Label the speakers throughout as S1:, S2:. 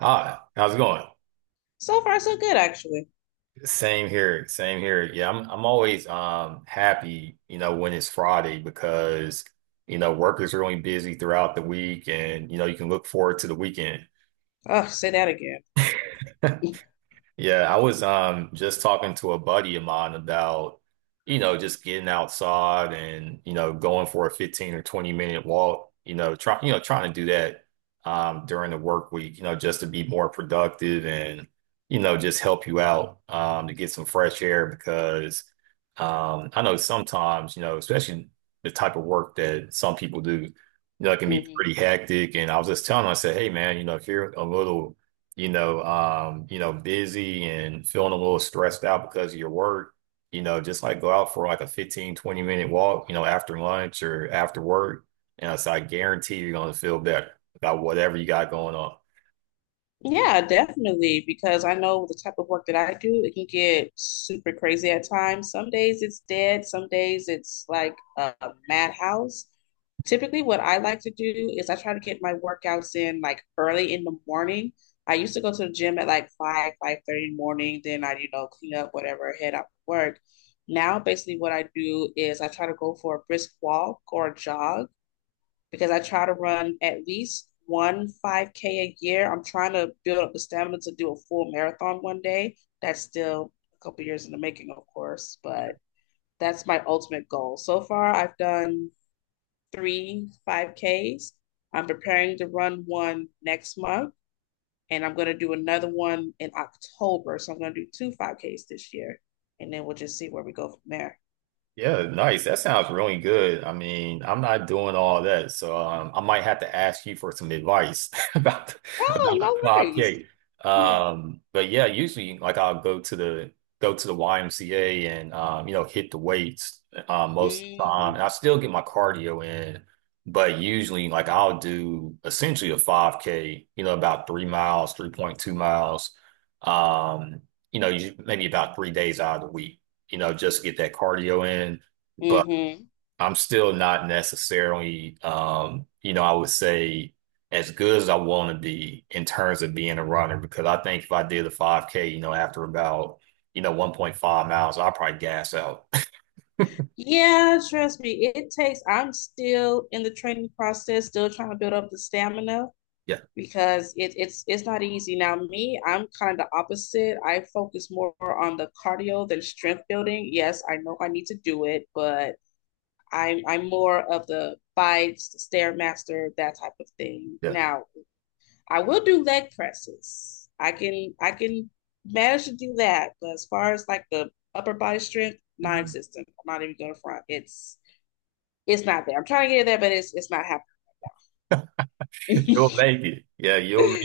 S1: Hi, how's it going?
S2: So far, so good, actually.
S1: Same here, same here. Yeah, I'm always happy, you know, when it's Friday because, you know, work is really busy throughout the week and, you know, you can look forward to the weekend.
S2: Oh, say that again.
S1: Yeah, I was just talking to a buddy of mine about, you know, just getting outside and, you know, going for a 15 or 20-minute walk, you know, trying to do that during the work week, you know, just to be more productive and, you know, just help you out to get some fresh air because I know sometimes, you know, especially the type of work that some people do, you know, it can be
S2: Hmm.
S1: pretty hectic. And I was just telling him, I said, hey man, you know, if you're a little you know, busy and feeling a little stressed out because of your work, you know, just like go out for like a 15, 20 minute walk, you know, after lunch or after work. And so I guarantee you're going to feel better about whatever you got going on.
S2: Yeah, definitely, because I know the type of work that I do, it can get super crazy at times. Some days it's dead, some days it's like a madhouse. Typically, what I like to do is I try to get my workouts in like early in the morning. I used to go to the gym at like five, 5:30 in the morning. Then I, you know, clean up whatever, head out to work. Now, basically, what I do is I try to go for a brisk walk or a jog because I try to run at least one 5K a year. I'm trying to build up the stamina to do a full marathon one day. That's still a couple years in the making, of course, but that's my ultimate goal. So far, I've done three 5Ks. I'm preparing to run one next month, and I'm going to do another one in October. So I'm going to do two 5Ks this year, and then we'll just see where we go from there.
S1: Yeah, nice. That sounds really good. I mean, I'm not doing all that, so I might have to ask you for some advice
S2: Oh,
S1: about
S2: no
S1: the club
S2: worries.
S1: cake. But yeah, usually like I'll go to the YMCA and you know, hit the weights most of the time,
S2: Mm.
S1: and I still get my cardio in. But usually, like I'll do essentially a 5K, you know, about 3 miles, 3.2 miles. Um, you know, usually maybe about 3 days out of the week, you know, just get that cardio in. But
S2: Mhm.
S1: I'm still not necessarily, you know, I would say as good as I want to be in terms of being a runner because I think if I did a 5K, you know, after about, you know, 1.5 miles, I'll probably gas out.
S2: Yeah, trust me, it takes. I'm still in the training process, still trying to build up the stamina
S1: Yeah,
S2: because it's not easy. Now, me, I'm kind of opposite. I focus more on the cardio than strength building. Yes, I know I need to do it, but I'm more of the bites, stairmaster, that type of thing.
S1: yeah.
S2: Now, I will do leg presses. I can manage to do that, but as far as like the upper body strength,
S1: Mhm.
S2: non-existent. I'm not even going to front. It's not there. I'm trying to get it there, but it's not
S1: You'll
S2: happening.
S1: make it. Yeah, you'll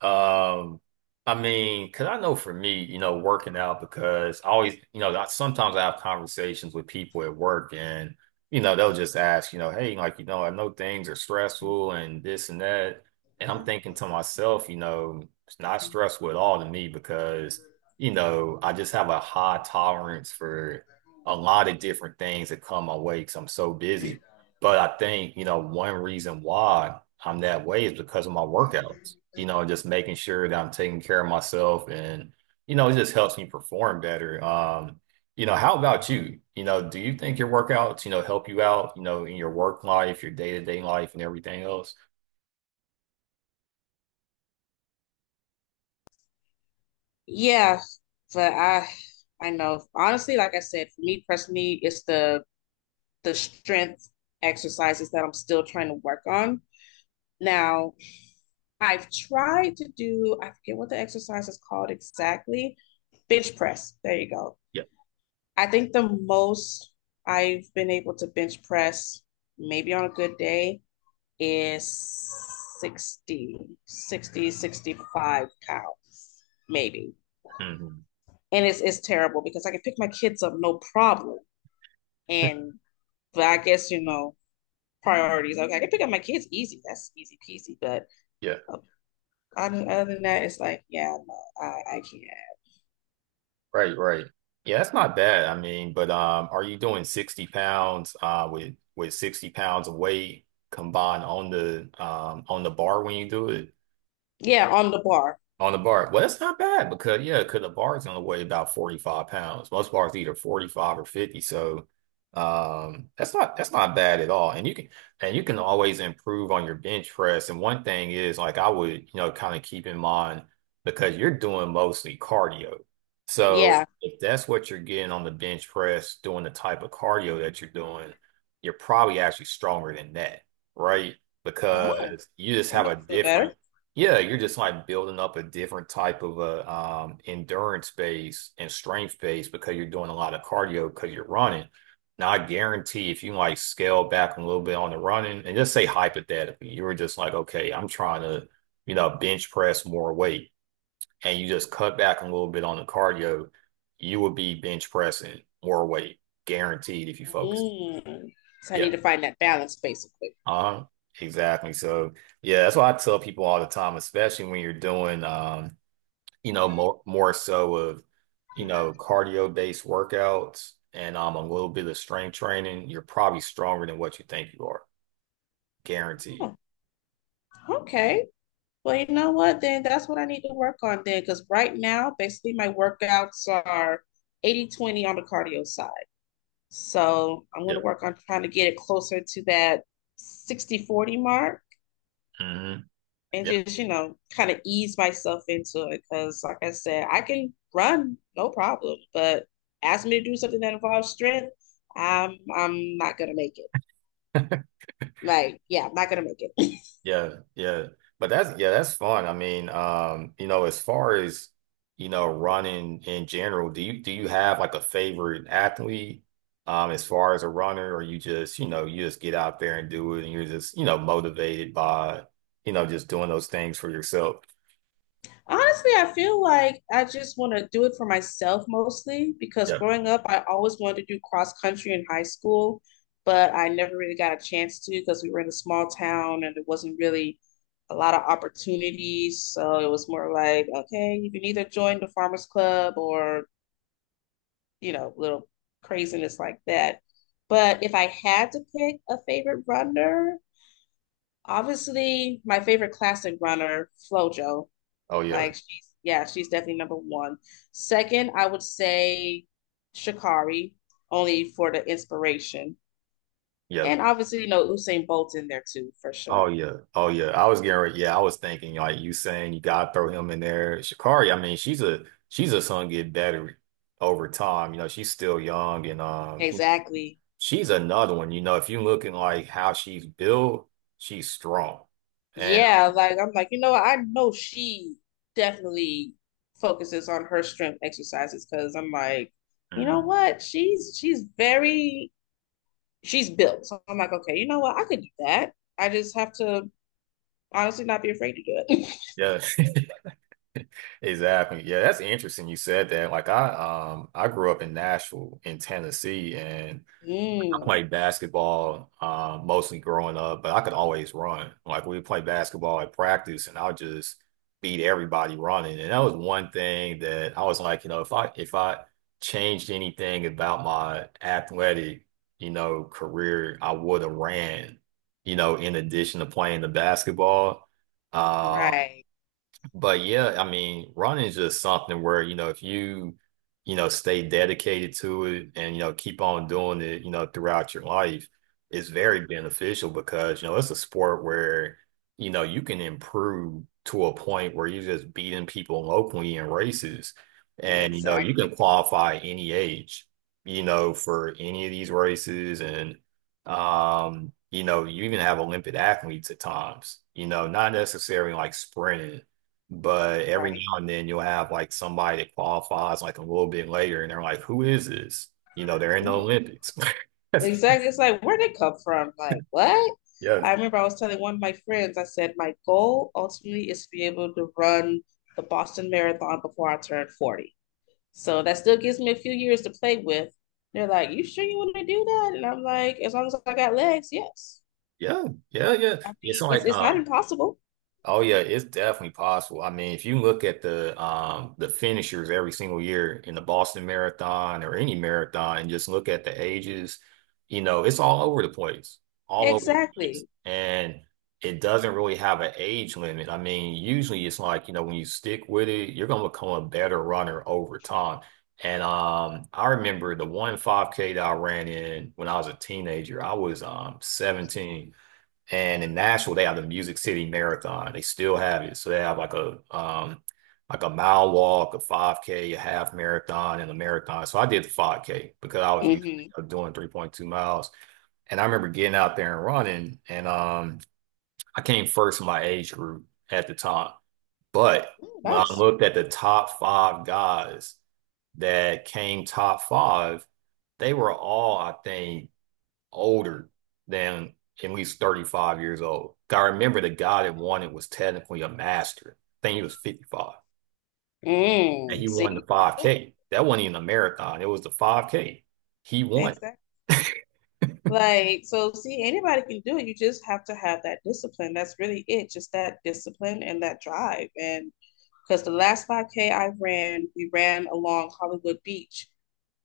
S1: Um, I mean, because I know for me, you know, working out because I always, you know, sometimes I have conversations with people at work and, you know, they'll just ask, you know, hey, like, you know, I know things are stressful and this and that. And I'm thinking to myself, you know, it's not stressful at all to me because, you know, I just have a high tolerance for a lot of different things that come my way because I'm so busy. But I think, you know, one reason why I'm that way is because of my workouts, you know, just making sure that I'm taking care of myself and, you know, it just helps me perform better. You know, how about you? You know, do you think your workouts, you know, help you out, you know, in your work life, your day-to-day life and everything else?
S2: Yeah, but I know honestly, like I said, for me personally, it's the strength exercises that I'm still trying to work on. Now, I've tried to do, I forget what the exercise is called exactly, bench press. There you go.
S1: Yeah.
S2: I think the most I've been able to bench press, maybe on a good day, is 60, 60, 65 60, cows, maybe.
S1: Mhm.
S2: And it's terrible because I can pick my kids up no problem. And but I guess, you know, priorities. Okay, I can pick up my kids easy. That's easy peasy. But
S1: Yeah,
S2: uh, other than that, it's like, yeah, no, I can't.
S1: right, right. Yeah, that's not bad. I mean, but are you doing 60 pounds with 60 pounds of weight combined on the bar when you do it?
S2: Yeah, on the bar.
S1: On the bar. Well, that's not bad because yeah, because the bar's only weigh about 45 pounds. Most bars either 45 or 50. So that's not bad at all. And you can always improve on your bench press. And one thing is like I would, you know, kind of keep in mind because you're doing mostly cardio. So
S2: Yeah.
S1: if that's what you're getting on the bench press, doing the type of cardio that you're doing, you're probably actually stronger than that, right?
S2: Oh,
S1: Because you just
S2: that
S1: have a
S2: makes me feel
S1: different
S2: better.
S1: Yeah, you're just like building up a different type of a endurance base and strength base because you're doing a lot of cardio because you're running. Now, I guarantee if you like scale back a little bit on the running and just say hypothetically, you were just like, okay, I'm trying to, you know, bench press more weight, and you just cut back a little bit on the cardio, you would be bench pressing more weight, guaranteed if you focus.
S2: Mm. So I need
S1: Yeah.
S2: to find that balance, basically.
S1: Uh-huh. Exactly. So, yeah, that's why I tell people all the time, especially when you're doing you know, more so of, you know, cardio-based workouts and a little bit of strength training, you're probably stronger than what you think you are, guaranteed.
S2: Oh, okay. Well, you know what? Then that's what I need to work on then, because right now, basically, my workouts are 80/20 on the cardio side. So I'm going to
S1: Yep.
S2: work on trying to get it closer to that 60/40 mark
S1: Mm-hmm.
S2: and
S1: Yeah,
S2: just, you know, kind of ease myself into it. Because, like I said, I can run no problem, but ask me to do something that involves strength, I'm not going to make it. Like, yeah, I'm not going to make it.
S1: yeah, yeah. But that's yeah, that's fun. I mean, you know, as far as you know, running in general, do you have like a favorite athlete as far as a runner, or you just, you know, you just get out there and do it and you're just, you know, motivated by, you know, just doing those things for yourself?
S2: Honestly, I feel like I just want to do it for myself mostly because
S1: Yeah.
S2: growing up, I always wanted to do cross country in high school, but I never really got a chance to because we were in a small town and there wasn't really a lot of opportunities. So it was more like, okay, you can either join the farmers club or, you know, little craziness like that. But if I had to pick a favorite runner, obviously my favorite classic runner, Flojo.
S1: Oh yeah.
S2: Like she's, yeah, she's definitely number one. Second, I would say Shakari, only for the inspiration.
S1: Yeah.
S2: And obviously, you know, Usain Bolt's in there too, for
S1: Oh
S2: sure.
S1: yeah. Oh yeah. I was getting ready. Yeah, I was thinking like you saying you gotta throw him in there. Shakari. I mean, she's a son get better over time. You know, she's still young and you know,
S2: Exactly.
S1: she's another one. You know, if you looking like how she's built, she's strong. And
S2: Yeah, like I'm like, you know, I know she definitely focuses on her strength exercises because I'm like, you know
S1: mm,
S2: what? She's very she's built. So I'm like, okay, you know what? I could do that. I just have to honestly not be afraid to do it.
S1: yeah. Exactly. Yeah, that's interesting you said that. I grew up in Nashville in Tennessee and I
S2: Mm,
S1: played basketball mostly growing up, but I could always run. Like we would play basketball at practice, and I would just beat everybody running. And that was one thing that I was like, you know, if I changed anything about my athletic, you know, career, I would have ran, you know, in addition to playing the basketball. Um,
S2: right.
S1: but yeah, I mean, running is just something where, you know, if you, you know, stay dedicated to it and, you know, keep on doing it, you know, throughout your life, it's very beneficial because, you know, it's a sport where, you know, you can improve to a point where you're just beating people locally in races. And, you know, you can
S2: Exactly.
S1: qualify any age, you know, for any of these races. And, you know, you even have Olympic athletes at times, you know, not necessarily like sprinting, but every
S2: Right.
S1: now and then you'll have like somebody that qualifies like a little bit later and they're like, who is this? You know, they're in the
S2: Yeah.
S1: Olympics.
S2: Exactly. It's like, where'd it come from? Like, what?
S1: Yeah.
S2: I remember I was telling one of my friends, I said, my goal ultimately is to be able to run the Boston Marathon before I turn 40. So that still gives me a few years to play with. They're like, you sure you want to do that? And I'm like, as long as I got legs, yes.
S1: Yeah. Yeah. Yeah.
S2: I
S1: Yeah. It's
S2: mean, it's,
S1: like
S2: it's not
S1: um
S2: impossible.
S1: Oh yeah, it's definitely possible. I mean, if you look at the finishers every single year in the Boston Marathon or any marathon and just look at the ages, you know, it's all over the place. All over the place.
S2: Exactly.
S1: And it doesn't really have an age limit. I mean, usually it's like, you know, when you stick with it, you're gonna become a better runner over time. And I remember the one 5K that I ran in when I was a teenager. I was 17, and in Nashville, they have the Music City Marathon. They still have it. So they have like a mile walk, a 5K, a half marathon, and a marathon. So I did the 5K because I was used
S2: Mm-hmm.
S1: to doing 3.2 miles. And I remember getting out there and running, and I came first in my age group at the time. But
S2: Mm,
S1: when I
S2: nice.
S1: looked at the top five guys that came top five, they were all, I think, older than at least 35 years old. I remember the guy that won it was technically a master. I think he was 55. And
S2: Mm.
S1: he won the
S2: See? There you go.
S1: 5K. That wasn't even a marathon. It was the 5K. He won.
S2: Exactly. Like, so see, anybody can do it. You just have to have that discipline. That's really it. Just that discipline and that drive. And because the last 5K I ran, we ran along Hollywood Beach.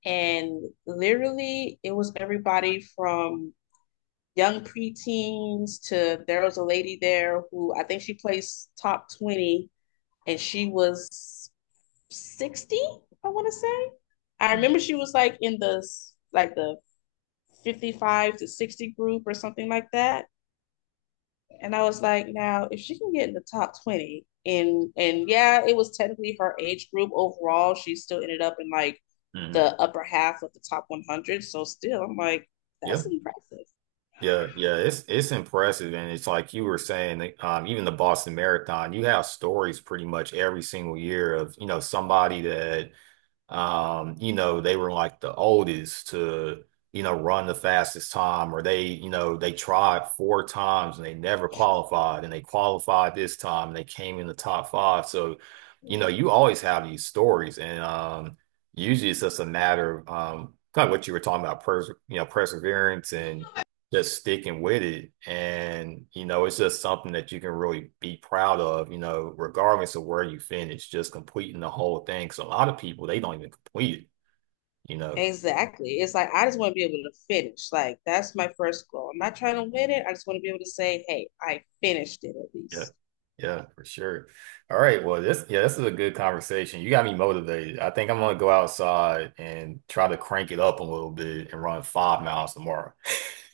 S2: And literally, it was everybody from young preteens to there was a lady there who I think she placed top 20 and she was 60, I want to say. I remember she was like in the 55 to 60 group or something like that. And I was like, now if she can get in the top 20 and yeah, it was technically her age group overall, she still ended up in like
S1: Mhm.
S2: the upper half of the top 100. So still, I'm like,
S1: Yeah.
S2: that's impressive.
S1: Yeah. Yeah. It's impressive. And it's like you were saying, like, even the Boston Marathon, you have stories pretty much every single year of, you know, somebody that you know, they were like the oldest to, you know, run the fastest time, or they, you know, they tried four times and they never qualified, and they qualified this time and they came in the top five. So, you know, you always have these stories, and usually it's just a matter of kind of what you were talking about, pers you know, perseverance and just sticking with it. And, you know, it's just something that you can really be proud of, you know, regardless of where you finish, just completing the whole thing. So a lot of people, they don't even complete it, you know.
S2: Exactly. It's like I just want to be able to finish. Like that's my first goal. I'm not trying to win it. I just want to be able to say, "Hey, I finished it at
S1: Yeah.
S2: least."
S1: Yeah, for sure. All right. Well, this, yeah, this is a good conversation. You got me motivated. I think I'm gonna go outside and try to crank it up a little bit and run 5 miles tomorrow.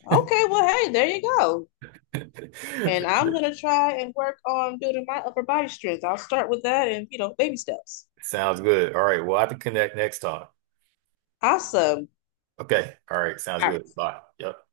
S2: Okay, well, hey, there you go. And
S1: For
S2: I'm
S1: sure.
S2: gonna try and work on building my upper body strength. I'll start with that and, you know, baby steps.
S1: Sounds good. All right. We'll have to connect next time.
S2: Awesome.
S1: Okay. All right. Sounds
S2: All right.
S1: good. Bye. Yep.